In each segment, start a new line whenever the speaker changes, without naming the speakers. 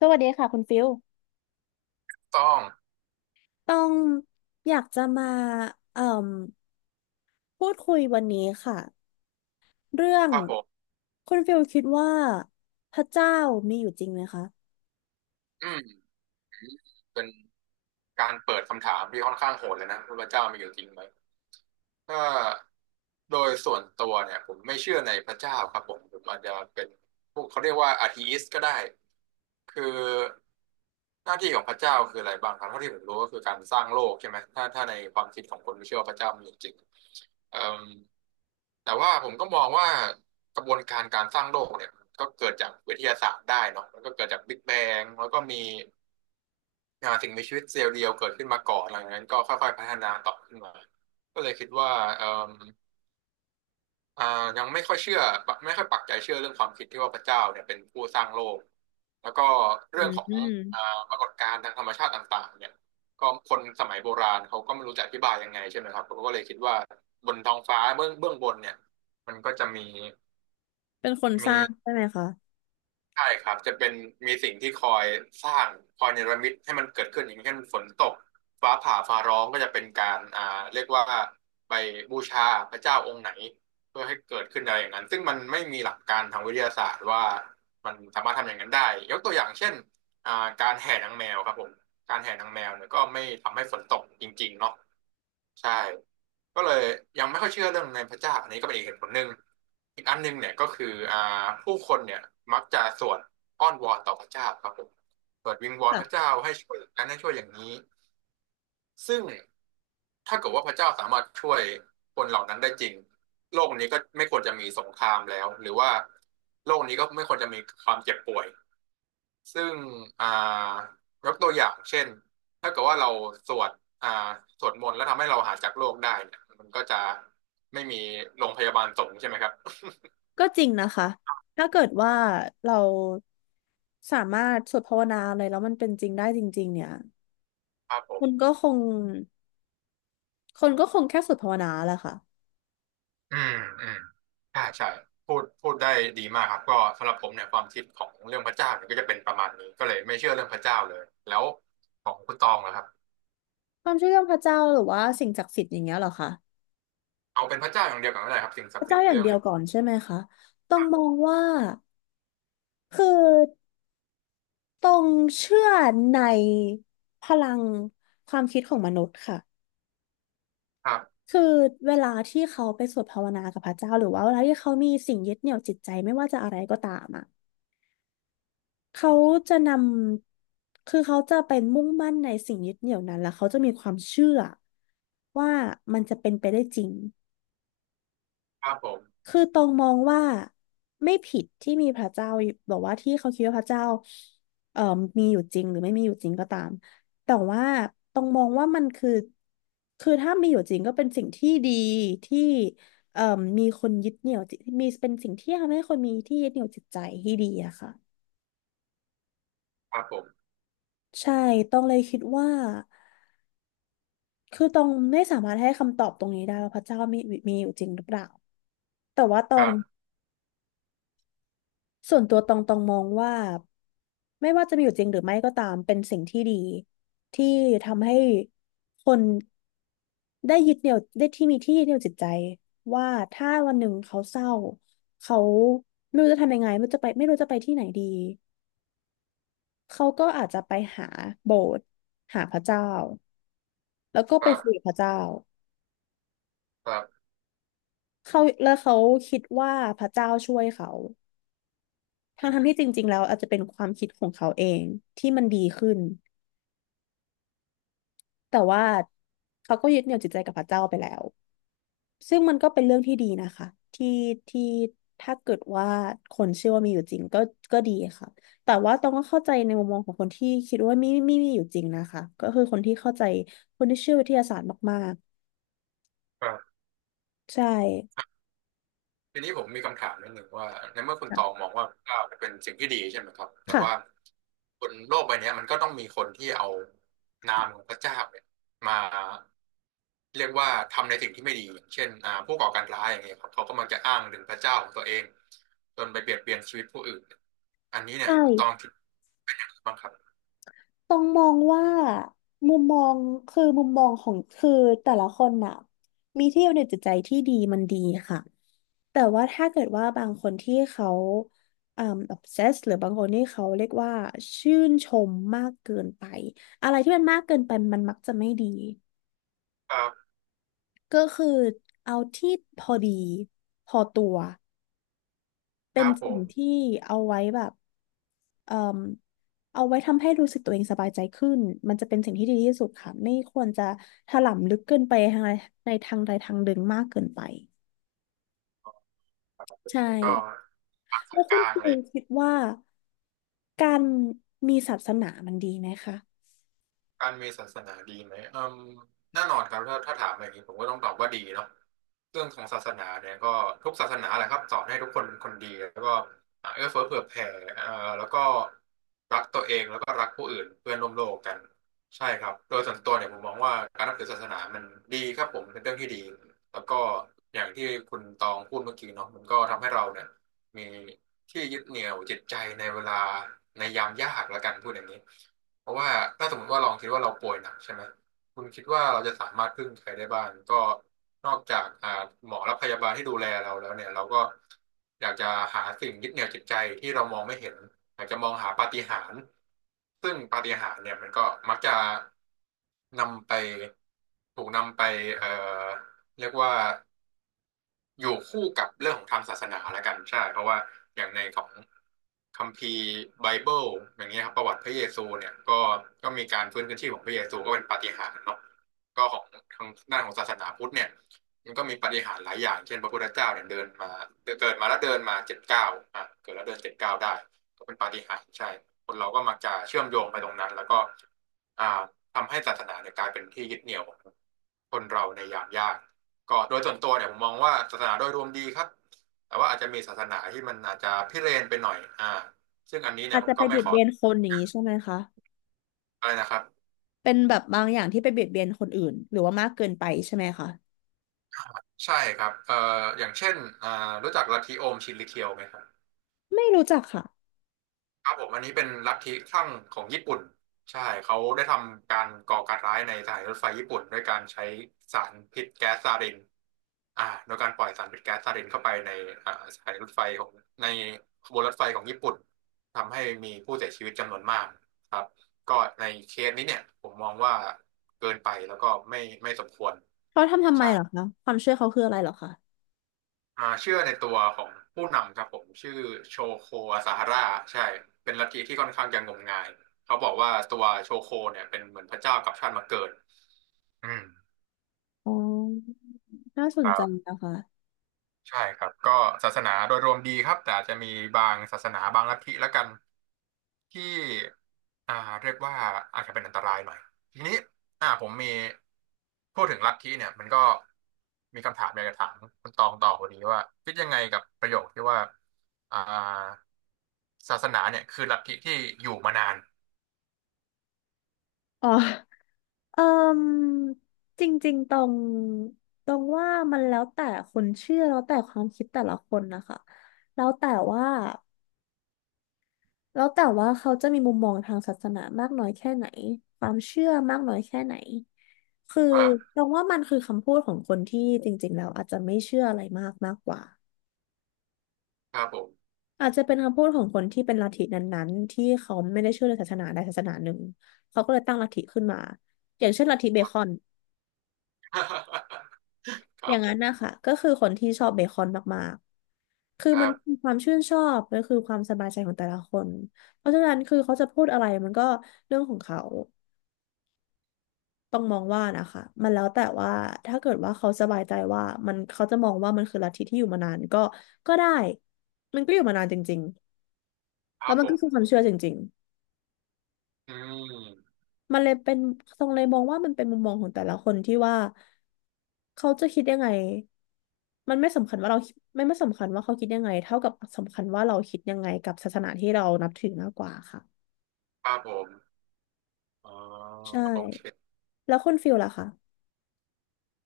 สวัสดีค่ะคุณฟิล
ต้อง
ต้องอยากจะมาเอ่มพูดคุยวันนี้ค่ะเรื่อง
ครับผม
คุณฟิลคิดว่าพระเจ้ามีอยู่จริงไหมคะ
อืมเป็นการเปิดคำถามที่ค่อนข้างโหดเลยนะว่าพระเจ้ามีอยู่จริงไหมถ้าโดยส่วนตัวเนี่ยผมไม่เชื่อในพระเจ้าครับผมอาจจะเป็นพวกเขาเรียกว่าอาธีอิสก็ได้คือหน้าที่ของพระเจ้าคืออะไรบ้างครับเท่าที่ผมรู้ก็คือการสร้างโลกใช่ไหมถ้าในความคิดของคนที่เชื่อว่าพระเจ้ามีอยู่จริงเอ่มแต่ว่าผมก็มองว่ากระบวนการการสร้างโลกเนี่ยก็เกิดจากวิทยาศาสตร์ได้เนาะมันก็เกิดจากบิ๊กแบงแล้วก็มี สิ่งมีชีวิตเซลล์เดียวเกิดขึ้นมาก่อนหลังจากนั้นก็ค่อยๆพัฒนาต่อขึ้นมาก็เลยคิดว่าเอ่มอ่ายังไม่ค่อยเชื่อไม่ค่อยปักใจเชื่อเรื่องความคิดที่ว่าพระเจ้าเนี่ยเป็นผู้สร้างโลกแล้วก็
อื
เรื่องของ
ม
อ่าปรากฏการณ์ทางธรรมชาติต่างๆเนี่ยก็คนสมัยโบราณเขาก็ไม่รู้จะอธิบายยังไงใช่ไหมครับเขาก็เลยคิดว่าบนท้องฟ้าเบื้องบนเนี่ยมันก็จะมี
เป็นคนส
มี
ร้างใช่ไหมคะ
ใช่ครับจะเป็นมีสิ่งที่คอยสร้างคอยเนรมิตให้มันเกิดขึ้นอย่างเช่นฝนตกฟ้าผ่าฟ้าร้องก็จะเป็นการเรียกว่าไปบูชาพระเจ้าองค์ไหนเพื่อให้เกิดขึ้นอะไรอย่างนั้นซึ่งมันไม่มีหลักการทางวิทยาศาสตร์ว่ามันสามารถทำอย่างนั้นได้ยกตัวอย่างเช่นการแห่นางแมวครับผมการแห่นางแมวเนี่ยก็ไม่ทำให้ฝนตกจริงๆเนาะ ใช่ก็เลยยังไม่ค่อยเชื่อเรื่องในพระเจ้าอันนี้ก็เป็นอีกเหตุผลหนึ่งอีกอันหนึ่งเนี่ยก็คืออ่าผู้คนเนี่ยมักจะสวดอ้อนวอนต่อพระเจ้าครับผมสวดวิงวอนพระ
ค่ะ
เจ้าให้ช่วยอย่างนั้นให้ช่วยอย่างนี้ซึ่งถ้าเกิดว่าพระเจ้าสามารถช่วยคนเหล่านั้นได้จริงโลกนี้ก็ไม่ควรจะมีสงครามแล้วหรือว่าโลกนี้ก็ไม่ควรจะมีความเจ็บป่วย ซึ่งอ่ายกตัวอย่างเช่นถ้าเกิดว่าเราสวดอ่าสวดมนต์แล้วทำให้เราหายจากโรคได้เนี่ยมันก็จะไม่มีโรงพยาบาลสงฆ์ใช่ไหมครับ
ก็จริงนะคะถ้าเกิดว่าเราสามารถสวดภาวนาอะไรแล้วมันเป็นจริงได้จริงๆเนี่ย
ครับผ
คุ
ม
ณก็คงคนก็คงแค่สวดภาวนาแหละค่ะ
อืมอืมใช่ใช่พูดได้ดีมากครับก็สำหรับผมเนี่ยความคิดของเรื่องพระเจ้าเนี่ยก็จะเป็นประมาณนี้ก็เลยไม่เชื่อเรื่องพระเจ้าเลยแล้วของคุณตองนะครับ
ความเชื่อเรื่องพระเจ้าหรือว่าสิ่งศักดิ์สิทธิ์อย่างเงี้ยเหรอคะ
เอาเป็นพระเจ้าอย่างเดียวกันก็ได้ครับสิ่งศั
พ
ก
ระ
ดิ์สิท
เจ้า
ธิ์อี
อ
ก
ย่าง
เรื่อง
เดีย
ห
ว
นึ่ง
ก่อนใช่ไหมคะต้องมองว่าคือต้องเชื่อในพลังความคิดของมนุษย์ค่ะ
ครับ
คือเวลาที่เขาไปสวดภาวนากับพระเจ้าหรือว่าเวลาที่เขามีสิ่งยึดเหนี่ยวจิตใจไม่ว่าจะอะไรก็ตามอ่ะเขาจะนำคือเขาจะเป็นมุ่งมั่นในสิ่งยึดเหนี่ยวนั้นแล้วเขาจะมีความเชื่อว่ามันจะเป็นไปได้จริง
ครับผม
คือตองมองว่าไม่ผิดที่มีพระเจ้าอยู่แบอกว่าที่เขาคิดว่าพระเจ้าเอ่อมีอยู่จริงหรือไม่มีอยู่จริงก็ตามแต่ว่าตองมองว่ามันคือถ้ามีอยู่จริงก็เป็นสิ่งที่ดีที่เอ่อมีคนยึดเหนี่ยวจิตมีเป็นสิ่งที่ทำให้คนมีที่ยึดเหนี่ยวจิตใจที่ดีอะค่ะ
ครับผม
ใช่ตองเลยคิดว่าคือตองไม่สามารถให้คำตอบตรงนี้ได้ว่าพระเจ้ามีอยู่จริงหรือเปล่าแต่ว่าตอ
ค
ง
รับ
ส่วนตัวตองมองว่าไม่ว่าจะมีอยู่จริงหรือไม่ก็ตามเป็นสิ่งที่ดีที่ทำให้คนได้ยึดเหนี่ยวได้ที่มีที่ยึดเหนี่ยวจิตใจว่าถ้าวันหนึ่งเขาเศร้าเขาไม่รู้จะทำยังไงไม่รู้จะไปไม่รู้จะไปที่ไหนดีเขาก็อาจจะไปหาโบสถ์หาพระเจ้าแล้วก็
ค
ไป
รั
คุย
บ
กับพระเจ้า
ครับ
เขาแล้วเขาคิดว่าพระเจ้าช่วยเขาทั้
อื
งทั้ง
ม
ที่จริงๆแล้วอาจจะเป็นความคิดของเขาเองที่มันดีขึ้น แต่ว่าเขาก็ยึดเหนี่ยวจิตใจกับพระเจ้าไปแล้วซึ่งมันก็เป็นเรื่องที่ดีนะคะที่ที่ถ้าเกิดว่าคนเชื่อว่ามีอยู่จริงก็ก็ดีค่ะแต่ว่าต้องก็เข้าใจในมุมมองของคนที่คิดว่าไม่ไม่ไมมีอยู่จริงนะคะก็คือคนที่เข้าใจคนที่เชื่อวิทยาศาสตร์มาก
ครับ
ๆใช่
ทีนี้ผมมีคำถามนิดหนึ่งว่าในเมื่อคุณตอง
ค่ะ
มองว่าก้าวเป็นสิ่งที่ดีใช่ไหมครับแต่ว่า
ค่ะ
บนโลกใบเนี้ยมันก็ต้องมีคนที่เอานามของพระเจ้าเนี่ยมาเรียกว่าทำในสิ่งที่ไม่ดีอย่างเช่นผู้ก่อการร้ายอย่างเงี้ยครับเขาก็มักจะอ้างถึงพระเจ้าของตัวเองจนไปเบียดเบียนชีวิตผู้อื่นอันนี้
ใช
เนี่ยตอง
่
คิดบ้างครับ
ต้องมองว่ามุมมองคือมุมมองของคือแต่ละคนน่ะมีที่อยู่ในจิตใจที่ดีมันดีค่ะแต่ว่าถ้าเกิดว่าบางคนที่เขาอ่า obsess หรือบางคนที่เขาเรียกว่าชื่นชมมากเกินไปอะไรที่มันมากเกินไปมันมักจะไม่ดี
ครับ
ก็คือเอาที่พอดีพอตัว
ค
เป็น
รับผ
สิ่ง
ม
ที่เอาไว้แบบ เอ่มเอาไว้ทำให้รู้สึกตัวเองสบายใจขึ้นมันจะเป็นสิ่งที่ดีที่สุดค่ะไม่ควรจะถลำลึกเกินไปทางใดในทางใดทางหนึ่งมากเกินไปใช่
ก็ปัก
แล้
สา
ว
ยก
คุณ
ลา
ค
ง
รู
เลย
คิดว่าการมีศาสนามันดีไหมคะ
การมีศาสนาดีไหมแน่นอนครับถ้าถามอย่างนี้ผมก็ต้องตอบว่าดีเนาะเรื่องของศาสนาเนี่ยก็ทุกศาสนาแหละครับสอนให้ทุกคนเป็นคนดีแล้วก็เอื้อเฟื้อเผื่อแผ่เอ่อแล้วก็รักตัวเองแล้วก็รักผู้อื่นเพื่อนร่วมโลกกันใช่ครับ โดยส่วนตัวเนี่ยผมมองว่าการนับถือศาสนามันดีครับผมเป็นเรื่องที่ดีแล้วก็อย่างที่คุณตองพูดเมื่อกี้เนาะมันก็ทำให้เราเนี่ยมีที่ยึดเหนี่ยวจิตใจในเวลาในยามยากละกันพูดอย่างนี้ เพราะว่าถ้าสมมติว่าลองคิดว่าเราป่วยหนักใช่ไหมคุณคิดว่าเราจะสามารถพึ่งใครได้บ้างก็นอกจากหมอและพยาบาลที่ดูแลเราแล้วเนี่ยเราก็อยากจะหาสิ่งยึดเหนี่ยวจิตใจที่เรามองไม่เห็นอยากจะมองหาปาฏิหาริย์ซึ่งปาฏิหาริย์เนี่ยมันก็มักจะนำไปถูกนำไปเอ่อเรียกว่า อยู่คู่กับเรื่องของทางศาสนาแล้วกันใช่เพราะว่าอย่างในของคัมภีร์ไบเบิลอย่างเงี้ยครับประวัติพระเยซูเนี่ยก็มีการฟื้นคืนชีพของพระเยซูก็เป็นปาฏิหาริย์เนาะก็ของทางด้านของศาสนาพุทธเนี่ยมันก็มีปาฏิหาริย์หลายอย่างเช่นพระพุทธเจ้าเนี่ยเดินมาเกิดมาแล้วเดินมาเจ็ดเก้าเกิดแล้วเดินเจ็ดเก้าได้ก็เป็นปาฏิหาริย์ใช่คนเราก็มักจะเชื่อมโยงไปตรงนั้นแล้วก็ อ่าทำให้ศาสนาเนี่ยกลายเป็นที่ยึดเหนี่ยวของคนเราในยามยากก็โดยส่วนตัวเนี่ยผมมองว่าศาสนาโดยรวมดีครับแต่ว่าอาจจะมีศาสนาที่มันอาจจะพิเรนไปหน่อยซึ่งอันนี้เนี่
อา
ย
จ
ผ
จะ
ม
ไป
ก็ไม่
เบียด
ขอ
เบียนคนอย่างนี้ใช่ไหมคะ
อะไรนะครับ
เป็นแบบบางอย่างที่ไปเบียดเบียนคนอื่นหรือว่ามากเกินไปใช่ไหมคะ
ใช่ครับอย่างเช่นอ่ารู้จักลัทธิโอมชินริเคียวไหมครับ
ไม่รู้จักค่ะ
ครับผมอันนี้เป็นลัทธิคลั่งของญี่ปุ่นใช่เขาได้ทำการก่อการร้ายในสถานีรถไฟญี่ปุ่นด้วยการใช้สารพิษแก๊สซารินโดยการปล่อยสารพิษแก๊สซารินเข้าไปในสถานีรถไฟของในขบวนรถไฟของญี่ปุ่นทำให้มีผู้เสียชีวิตจำนวนมากครับก็ในเคสนี้เนี่ยผมมองว่าเกินไปแล้วก็ไม่สมควร
เขาทำไม
ใช่
เหรอคะความเชื่อเขาคืออะไรเหรอคะ
เชื่อในตัวของผู้นำครับผมชื่อโชโคอาซาฮาร่าใช่เป็นลัทธิที่ค่อนข้างจะงมงายเขาบอกว่าตัวโชโคเนี่ยเป็นเหมือนพระเจ้ากับชาติมาเกิดอืม
อ๋อน่าส
ค
น
รั
ใจ
บ
นะคะ
ใช่ครับก็ศาสนาโดยรวมดีครับแต่อาจจะมีบางศาสนาบางลัทธิละกันที่อ่าเรียกว่าอาจจะเป็นอันตรายหน่อยทีนี้ผมมีพูดถึงลัทธิเนี่ยมันก็มีคำถามอยากจะถามคุณตองต่อพอดีว่าคิดยังไงกับประโยคที่ว่าอ่าศาสนาเนี่ยคือลัทธิที่อยู่มานาน
อ๋อ เอ่มจริงๆ ตรงว่ามันแล้วแต่คนเชื่อแล้วแต่ความคิดแต่ละคนนะคะแล้วแต่ว่าแล้วแต่ว่าเขาจะมีมุมมองทางศาสนามากน้อยแค่ไหน ความเชื่อมากน้อยแค่ไหน คือ
ครับ
ตรงว่ามันคือคำพูดของคนที่จริงๆ แล้วอาจจะไม่เชื่ออะไรมากมากกว่า
ครับผม
อาจจะเป็นคำพูดของคนที่เป็นลัทธินั้นๆที่เขาไม่ได้เชื่อในศาสนาใดศาสนาหนึ่งเขาก็เลยตั้งลัทธิขึ้นมาอย่างเช่นลัทธิเบ
ครับ
คอน
ค
อ
รับ
ย่าง
ผ
นั้น
ม
นะคะก็คือคนที่ชอบเบคอนมากๆคือ
ค
มั
รั
น
บ
คือความชื่นชอบมันคือความสบายใจของแต่ละคนเพราะฉะนั้นคือเขาจะพูดอะไรมันก็เรื่องของเขาต้องมองว่านะคะมันแล้วแต่ว่าถ้าเกิดว่าเขาสบายใจว่ามันเขาจะมองว่ามันคือลัทธิที่อยู่มานานก็ก็ได้มันก็อยู่มานานจริง
ค
ๆ
รั
แล้
บ
วมั
ผ
นก็คือค
ม
วามเชื่อจริงๆ
อืม
มันเลยเป็นทรงเลยมองว่ามันเป็นมุมมองของแต่ละคนที่ว่าเขาจะคิดยังไง มันไม่สำคัญว่าเราไม่สำคัญว่าเขาคิดยังไงเท่ากับสำคัญว่าเราคิดยังไงกับศาสนาที่เรานับถือมากกว่าค่ะ
ครับผมอ๋อ
ใช่
โอเค
แล้วคุณฟิลล่ะคะ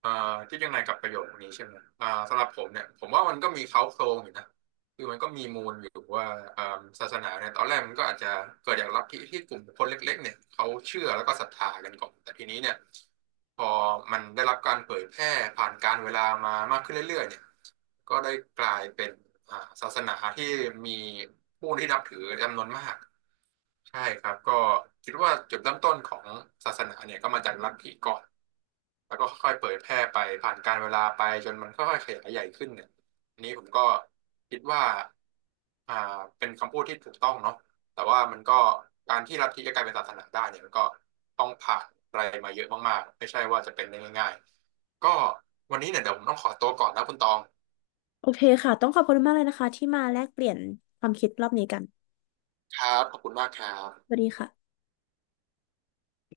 อ่าที่ยังไงกับประโยคนี้ใช่ไหมสำหรับผมเนี่ยผมว่ามันก็มีเค้าโครงอยู่นะคือมันก็มีมูลอยู่ว่าอ่าศาสนาเนี่ยตอนแรกมันก็อาจจะเกิดจากลัทธิที่กลุ่มคนเล็กๆเนี่ยเขาเชื่อแล้วก็ศรัทธากันก่อนแต่ทีนี้เนี่ยพอมันได้รับการเผยแพร่ผ่านการเวลามามากขึ้นเรื่อยๆเนี่ย ก็ได้กลายเป็นอ่าศาสนาที่มีผู้ที่นับถือจำนวนมากใช่ครับก็คิดว่าจุดเริ่มต้นของศาสนาเนี่ยก็มาจากลัทธิก่อนแล้วก็ค่อยๆเผยแพร่ไปผ่านกาลเวลาไปจนมันค่อยๆขยายใหญ่ขึ้นเนี่ยอันนี้ผมก็คิดว่าอ่าเป็นคำพูดที่ถูกต้องเนาะแต่ว่ามันก็การที่ลัทธิจะกลายเป็นศาสนาได้เนี่ยมันก็ต้องผ่านอะไรมาเยอะมากๆไม่ใช่ว่าจะเป็นได้ง่ายๆก็วันนี้เนี่ยเดี๋ยวผมต้องขอตัวก่อนนะคุณตอง
โอเคค่ะต้องขอบคุณมากเลยนะคะที่มาแลกเปลี่ยนความคิดรอบนี้กัน
ครับ ขอบคุณมากครั
สวั
บ
สดีค่ะ